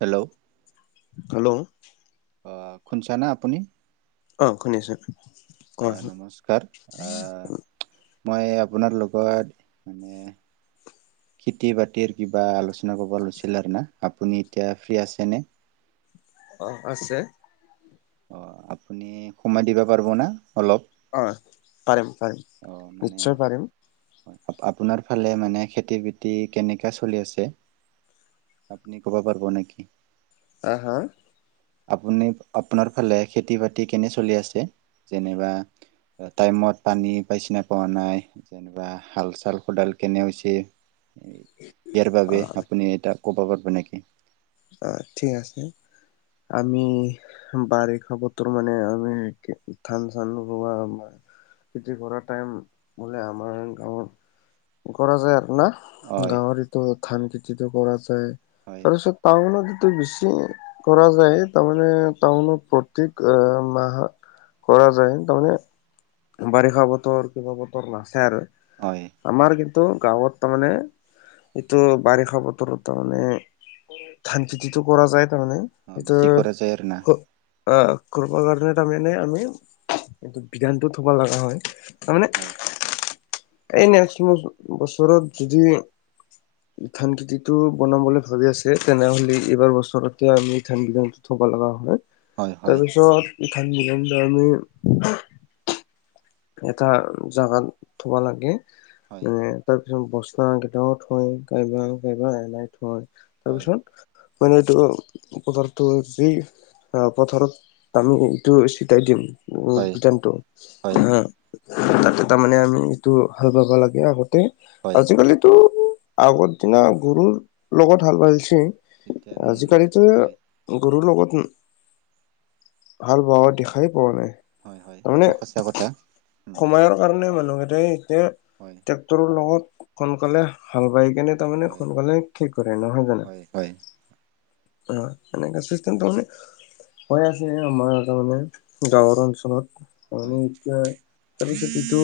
Hello? Hello? অ', খুন চানা আপুনি? অ শুনিছো আহ কোৱাচোন নমস্কাৰ আহ মই আপোনাৰ লগত মানে খেতি বাতিৰ কিবা আলোচনা কৰিব লৈছিল ন আপুনি এতিয়া ফ্ৰী আছে নে? [inaudible] অ', আছে। অ', আপুনি সময় দিবা পাৰিব না অলপ? অ, পাৰিম, পাৰিম অ মানে নিশ্চয় পাৰিম। আপোনাৰ ফালে মানে খেতি, বাতি কেনেকাে চলি আছে। আপনি ক, বাপাৰ ক ন কি আহ, হা। আপুনি আপোনাৰ ফালে খেতি, বাতি কেনে চলি আছে যেনিবা টাইমত পানী পাইচিনা পোৱা নাই যেনিবা হাল, চাল খোদাল কেনেওচি ইয়াৰ অ বাবে আপুনি এটা ক'ব পাৰিব নেকি। অ, ঠিক আছে। আমি বাৰিষা বতৰ মানে আমি ধান, চান ৰোৱা খেতি কৰা টাইম বোলে আমাৰ গাঁৱত কৰা যায় আৰু না। হয় গাঁৱৰিতো ধান খেতিতটো কৰা যায় হয় তাৰপিছত টানতটো বেছি কৰা যায় তাৰমানে টাউনত প্ৰতেক মাহত কৰা যায় তাৰমানে বাৰিষা বতৰ কিবা বতৰ নাচছে আৰু হয় আমাৰ কিন্তু টো, গাঁৱত তাৰমানে এইটো বাৰিষা বতৰত তাৰমানে ধান পেতিতটো কৰা যায়, তাৰমানে অ এইটো বেছি কৰা যায় আৰু না আহ কৰিব কাৰণে তাৰমানে আমি এইটো বিধানতটো থব লগা হয়। তাৰ মানে হয় এই নেক্স বছৰত যদি ধান খেতিতটো বনাবলৈ ভাবি আছে, তেনেহ'লে এইবাৰ বছৰতে আমি ধান কেই থ লগা হয় হয় হয় তাৰপিছত ধান বিল আমি এটা জাগাত থবা লাগে হয় মানে তাৰ তাৰপিছত বসন কেইটাও থয়া কা এনাই থয় তাৰপিছত মনেটো পতৰ্তি অ, পথাৰত আমি এইটো চটাই দিম। হয় উট, হয় হয় তাতে তাৰমানে আমি এইটো হাল বাবা লাগে আগত। হয় আজিকালিতো আগৰ দিনা গৰুৰ লগত হাল বালছে। এতিয়া উম উম আজিকালিতো হয় গৰুৰ লগত হাল বোৱা দেখাই পোৱা নাই। হয়, হয়, তাৰমানে এইটো সঁচা। কথা উম সময়ৰ কাৰণে মানুহকেইট এতিয়া হয় ট্ৰেক্টৰৰ লগত সোনকালে হাল বাই কেনে তাৰমানে হয় সোনকালে কিক কৰে নহয় জানা হয় হয় অ, মনে ম হৈ আছে আমাৰ তাৰ মানে গাঁৱৰ অঞ্চলত হয় মানে তাৰ পিছত এইটো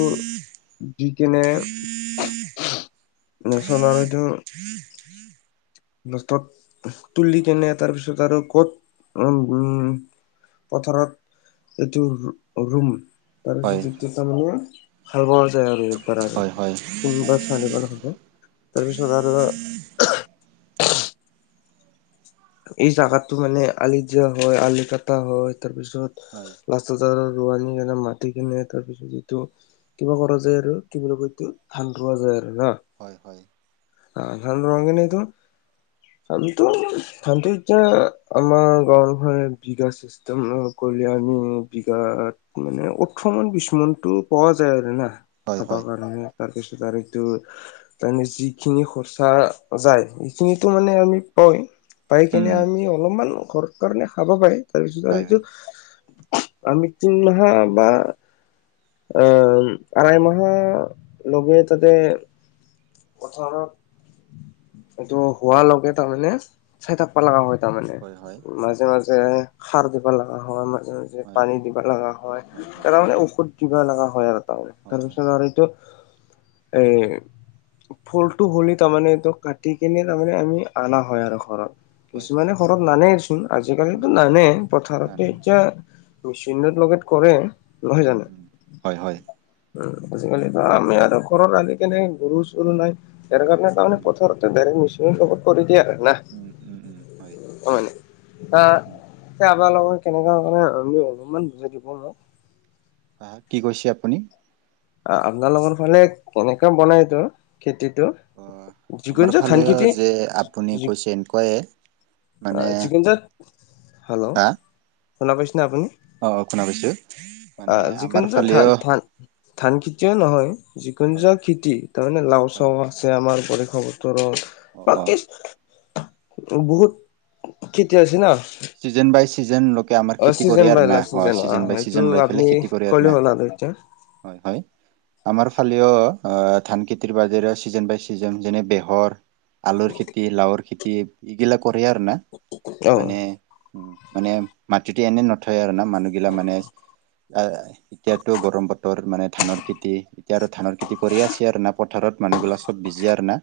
দি কেনে নি চ আৰুটো লষ্টত তুলি কেনে তাৰ পিছত আৰু ক'ত উ, উম। পথাৰত এইটো ৰুম হয় তাৰপিছত এতিয়া তাৰমানে ভাল বোৱা আৰু এবাৰ আৰু হয় এ, হয় তিনিবাৰ চাৰিবাৰ হ'লে তাৰ পিছত আৰ এই হয় হয় জাগাতটো মানে আলি জিয়া হয়, আলিকাটা হয়, তাৰপিছত হয় লাষ্টাজাৰৰ ৰোৱানি কেনে মাটি কিনে তাৰ পিছত যিটো কিবা কৰা যায় আৰু কি বুলি কয় এইটো সান্দ ৰোৱা যায় আৰু। হয়, হয়। অ, ধান ৰঙি ন এইটো। [unintelligible] ধটো এতিয়া আমাৰ গাঁৱে বিঘা চিষ্টেম নহব। আমি বিঘাত মানে ওঠৰ মন বি মনতটো পোৱা যায় আৰু না। হয় খাব হয় কাৰণে তাৰপিছত আৰু এইটো তাৰমানে যি এইখিনি সচা যায়, এইখিনো মানে হয় আমি পই, পাই কেনে উম আমি অলপমান ঘৰ কাৰণে খাব পাৰে, তাৰপিছত আৰু হয় এইটো হয় আমি কিতিমম হা বা আই মাহা লগে তাতে পথাৰত এইটো হোৱা লগ এটা হ'লে চাই থাকবা লগা হয়। তাৰ মানে হয় হয় মাজে, মাজে সাৰ দিব লগা হয় আম হয় পানী দিব লগা হয় তাৰমানমানে ঔষধ দিব লগা হয় আৰু হয় হয় তাৰপিছত এইটো এই ফুলটো হ'লে তাৰমানে এইটো কাটি কেনে তাৰমানে আমি আনা হয় আৰু ঘৰত কিছুমানে খৰত নানেইচোন আজিকালি নানে পথাৰত এতিয়া মেচিনটোত লগত কৰে উম, উম হয়, হয়। উ আজিকালি আমি আৰু ঘৰত আনি কিনে গৰু চৰু নাই সেইাৰ কাৰণে উম তাৰেথাৰতে ডাইৰেক্ট মেচিন লগবত কৰি দিয়ে আৰু না উম, উম, উম হয়। উম আবালোকৰ লগত কেনেকা কৰে অলপমান বুজাই দিব না। অ', কি কৈছে আপুনি? অ', আপোনালোকৰ ফালে কেনেককাে বনাইতো খেতিত অ যিকোন আমাৰ যে থান ফালেও খেতি যে আপুনি কৈছে এনেকুৱায়ে মানে চিকেচাত হেল্ল' হা শুনা পাইছেনে আপুনি। অ', শুনা কৈছো মানে আহ আমাৰ যিকোনো যে ধান ফালেও ধান ধান খেতিয়ে নহয় যিকোনো হয় য খেতি তাৰমানে লাও চাও হয় আছে আমাৰ বেশ ওচৰত অ অ বাকী বহুত খেতি আছে না চিজন বাই চিজন ল আমাৰ অ খেতি কৰে চিজন আৰু বাই না হয় অ চিজন বাই সেইটো চিজন লৈ আপুনি পেলাই খেতি কৰে আৰু ক'লে না হ'ল এতিয়া হয়, হয়। আমাৰ ফালেও ধান খেতিৰ বাজেৰে ছিজন বাই চিজন যেনে বেহৰ আলুৰ খেতি লাওঁৰ খেতি এইগিলা কৰে আৰু না অ মানে উ মানে মাটিতে এনে নথয় আৰু না মানুহগিলাক মানে এতিয়াতো গৰম বতৰ মানে ধানৰ খেতি এতিয়া আৰু ধানৰ খেতি কৰি আছে আৰু না পথাৰত মানে মানুহগিলা চব বিজি আৰু না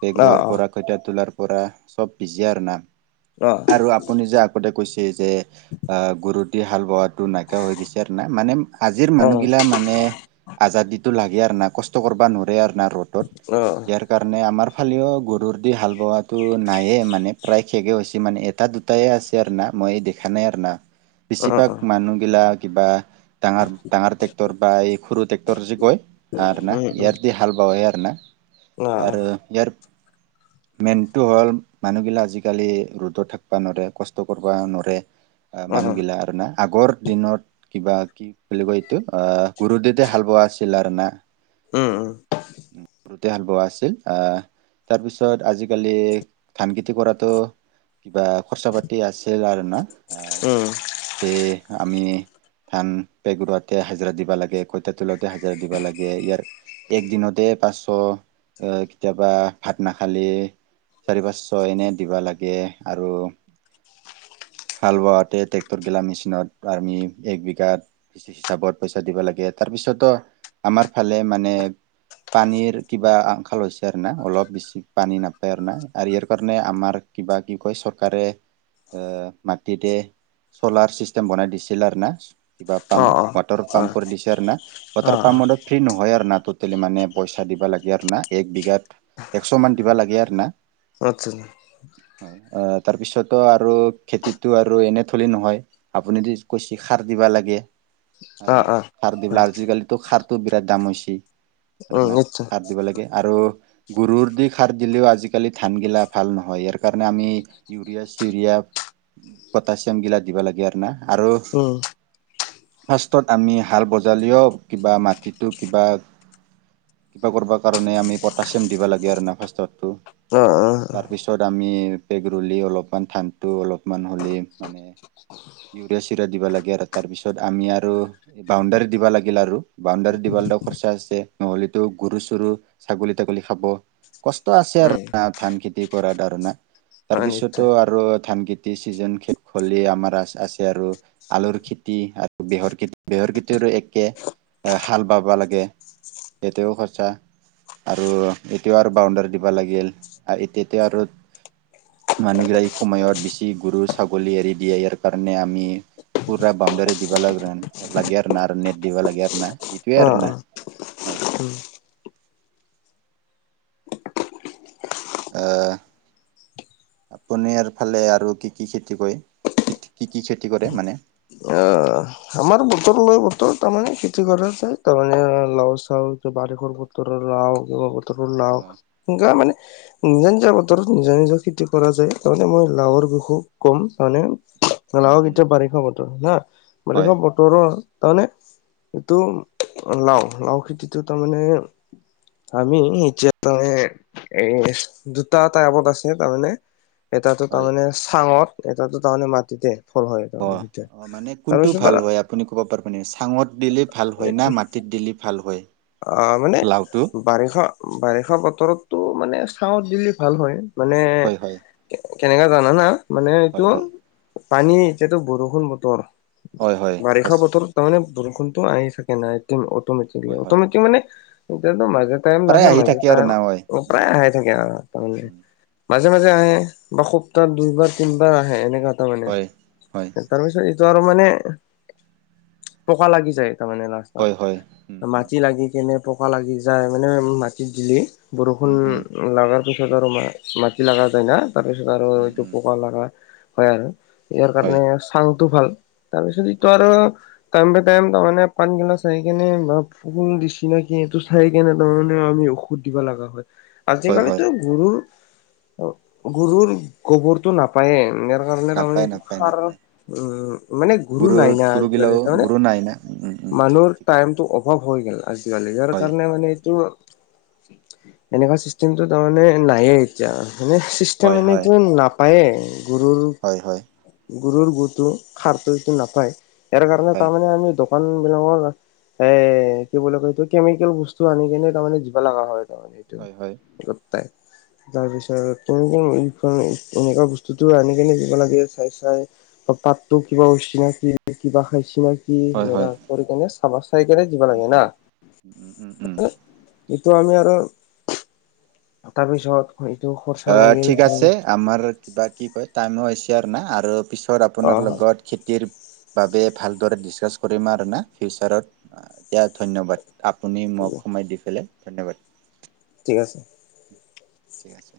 বেগ অ ৰোৱাৰ পৰা কৈঠা তোলাৰ পৰা চব পিজি আৰু না অ অ আৰু আপুনি যাক কৈছে যে গুৰুটি হাল বাৱাত টো নাইকিয়া হৈ গৈছে আৰু না মানে আজিৰ মানুহিলা মানে আ টো লাগে আৰু ন কষ্ট কৰিব নোৱ আৰু না ৰ'দত অ ইয়াৰ কাৰণে আমাৰ ইফালেও গৰুৰ দি হাল বোৱাটো নাইয়ে মানে প্ৰায় শেষে হৈছে মানে এটা দুটায়ে আছে আৰু না মই দেখা নাই আৰু না বেছিভাগ মানুহগিলা কিবা ডাঙৰ ডাঙৰ ট্ৰেক্টৰ বা এই সৰু ট্ৰেক্টৰ যে কয় আৰু না ইয়াৰ দি হাল বাৱ খানা অ আৰু ইয়াৰ মেইনটো হ'ল মানুহবিলাক আজিকালি ৰ'দত থাকিবা নৰে কষ্ট কৰিব নৰে অ অ মানুহগিলা আৰু না আগৰ দিনত কিবা কি বুলি কয় এইটো অ', গুৰু দেতে হাল বোৱা আছিল আৰু না উম। গৰুতে হাল বোৱা আছিল আহ তাৰপিছত আজিকালি ধান খেতি কৰাতটো কিবা খৰচা পাতি আছিল আৰু না উম যে আমি ধান পেগ ৰুৱেতে হাজাৰ দিব লাগে কৈঠা তোলেতে হাজাৰ দিবা লাগে ইয়াৰ এক দিনতে পাঁচশ আহ কেতিয়াবা ভাত নাখালে চাৰি পাঁচশ এনে দিবা লাগে আৰু হাল বোৱাতে ট্ৰেক্টৰ গিলা মেচিনত আমি এক বিঘাত হিচাপত পইচা দিব লাগে তাৰপিছতো আমাৰ ফালে মানে পানীৰ কিবা আশল লৈছে আৰু না অলপ বেছি পানী নাপায় আৰু না আৰু ইয়াৰ কাৰণে আমাৰ কিবা কি কয় চৰকাৰে এ মাটিতে চ'লাৰ চিষ্টেম বনাই দিছিল আৰু না। কিবা অ অ অ পাম্প ৱাটাৰ উম উম উম অ অ অ পাম্প কৰি দিছে আৰু না অ ৱাটাৰ পাম্প ম ফ্ৰ্ৰী নহয় আৰু না। টেলি মানে পইচা দিবা লাগে আৰু না এক বিঘাত একশ মান দিবা লাগে আৰু না। কতছ ন অ, তাৰপিছত আৰু খেতিটো আৰু এনে থলি নহয় আপুনিদি কৈছে সাৰ দিবা লাগে। আৰু অ না অ খাৰ দিবেল হয় আজিকালিতো খাৰটো বিৰাট দাম হৈছে। আৰু উম না নিশ্চয় সাত দিব লাগে আৰু। গৰুৰ দি সাৰ দিলেও আজিকালি ধান গিলা ভাল নহয়। ইয়াৰ কাৰণে আমি ইউৰিয়া ৰিয়া পটাছিয়াম গিলা দিব লাগে আৰু না আৰু উম ফাৰ্ষ্টত আমি হাল বজালেও কিবা মাটিটো কিবা কিবা কৰিবা কাৰণে আমি পটাচিয়াম দিবা লাগে আৰু ন ফটো। উম, উম। তাৰপিছত আমি পেগৰুলী অলপমান ধঠানটো অলপমান হ'লে মানে ইউৰিয়া চিৰিয়া দিবা লাগে আৰু তাৰ পিছত আমি আৰু বাউণ্ডাৰী দিব লাগিল আৰু বাউণ্ডাৰী দিব খৰচা আছে নহ'লেতো গৰু, চৰু, ছাগলী, তাগলী খাব কষ্ট আছে আৰু উম ন ধান খেতি কৰাাৰ ধাৰণা অ তাৰপিছত টো নিশ্চয় আৰু ধান খেতি চিজন খলে আমাৰ আছে আৰু আলুৰ খেতি আৰু হৰ বিহৰ কতিৰো একে হাল বাবা লাগে। এতিও খৰচা আৰু এতিয়া আৰু বাউণ্ডাৰী দিব লাগিল এতিয়া আৰু। মানুহগিলাক এই সময়ত বেছি গৰু-ছাগলী এৰি দিয়ে ইয়াৰ কাৰণে আমি পুৰা বাউণ্ডাৰী দিবা লাগে, লাগে আৰু না আৰু নেট দিবা লাগে আৰু না এইটোৱে আৰু না হয় উম। [inaudible] আহ। পনাৰ ফালে আৰু কি, কি খেতি কৰে কি, কি খেতি কৰে মানে। অ, আমাৰ বতৰ লয় বতৰ তাৰমানানে কিতি কৰা যায় তাৰমানে লাও, চাও বাৰিখৰ বতৰ লাও অ'। বত লাও অ সেনেুৱা মানে নিজা, নিজা বতৰত নিজা, নিজৰ খেতি কৰা যায়। তাৰণে মই লাওৰ বিষু ক'ম জনে উম লাহক উম এতিয়া বাৰিষা বতৰ না হয় বাৰিষা বত তাৰমানে এইটো লাও, লাও খেতিটো তাৰমানে আমিতিয় ত এ দুটা, এটা আগত আছে তাৰমানে এটাতো হয় তাৰমানে চাঙত এটাতো তাৰমানে মাটিতে। ফল হয় অ তাৰমানে সেইয়া অ মানে কোনটো তাৰপিছত ভাল তা হয় আপুনি ক'ব পাৰিবনে চাঙত দিলেই ভাল হয় না মাটিত দিলেই ভাল হয়। অ, মানে লাওটো বাৰিষা, বাৰিষা বতৰত তটো মানে চাওঁত দিলি ভাল হয় মানে হয় হয় কেনেকা জানা না? মানে হয় এইটো হয় পানী এতিয়াতো বৰষুণ বতৰ হয় হয় বাৰিষা বতৰত তাৰমানানে বৰষুণতো আহি থাকে নাই হয় অমেটিক। হয় মানে এতিয়য়াাতো মাজে টাইম প্ৰায় নাহে আহি মাজে থাকে আৰু টাইম না হয় উম প্ৰায় আহাই থাকে আৰু তাৰমানে উম মাজে মাজে আহে বা সপ্তাহ দুইবাৰ তিনিবাৰ আহে এনেককা এটা মানে হয় হয় তাৰপিছত আৰু মানে পকা লাগি যায় তাৰ মে লাষ্টত হয় হয় উম ম উম কেনে পকা লাগি যায় মানে মাটিত দিলি বৰষুণ উম উম লগাৰ তাৰপিছত আৰু মা, মাটি লগা যায় না তাৰপিছত আৰু উম এইটো উম পোক লগা হয় আৰু। ইয়াৰ হয় কাৰণে চাং ভাল তাৰপিছত য আৰু টাইম টো টাইম তাৰ মমানে পান গিলা আহ কেনে সো দিছি নে কি এইটো চাই কেনে তাৰমানেও আমি ঔষধ দিবা লগা হয়। হয় হয় আজিকালিতো গুৰু, গুৰু গোবৰটো নাপায় এ ত, কাৰণে তাৰমানে নাপায় এইটো নাপায় সাৰ নাপায় উম, মানে গুৰু নাই না আজিকালি গুৰুগিলাও তাৰমানে গুৰু নাই না উম উম উম ঠিক মানুহৰ ঠিক টাইমটো অভাৱ হৈ গ'ল আজিকালি ইয়াৰ হয় কাৰণে মানে এইটো এনেকুৱা চিষ্টেমটো তাৰমানে নাইয়ে এতিয়া। মানে হয় চিষ্টেম হয় এনেইতো নাপায়ে হয় হয় গৰুৰ গৰুৰ গুটো খাৰটোটো নাপায় সাৰ কাৰণে নাপায় তাৰমানে আমি দোকান বিলাকৰ এ কি বুলি কয় এইটো কেমিকেল বস্তু আনি কেনে তাৰমানে দিব লগা হয় তাৰে হয় হয় এইটো। ত তাৰ পিছত তেনেকে এনেকুৱা বস্তুতটো আনি কেনে দিব লাগে চাই চাই। পাতো কিবা উছি নাকি কিবা খাইছ নি কি হয় হয় সেনেৱা কৰি কেনে চাবা চাই কেনে দিব উম লাগে না। উম উম উম উম তো আমি আৰু তাৰপিছত এইটো অ, খৰচা লাগিল ঠিক আছে আমাৰ কিবা কি কয় টাইমো তিৰ না আৰু পিছত অ আপোনাৰ লগত খেতিৰ বাবে ভালদৰে দিস্কাশ কৰিম আৰু মই ফিউচাৰ অত দিয়া ধন্যবাদ। আপুনি মোক সোমাই দি পেলাই ধন্যবাদ। ঠিক আছে। ঠিক আছে।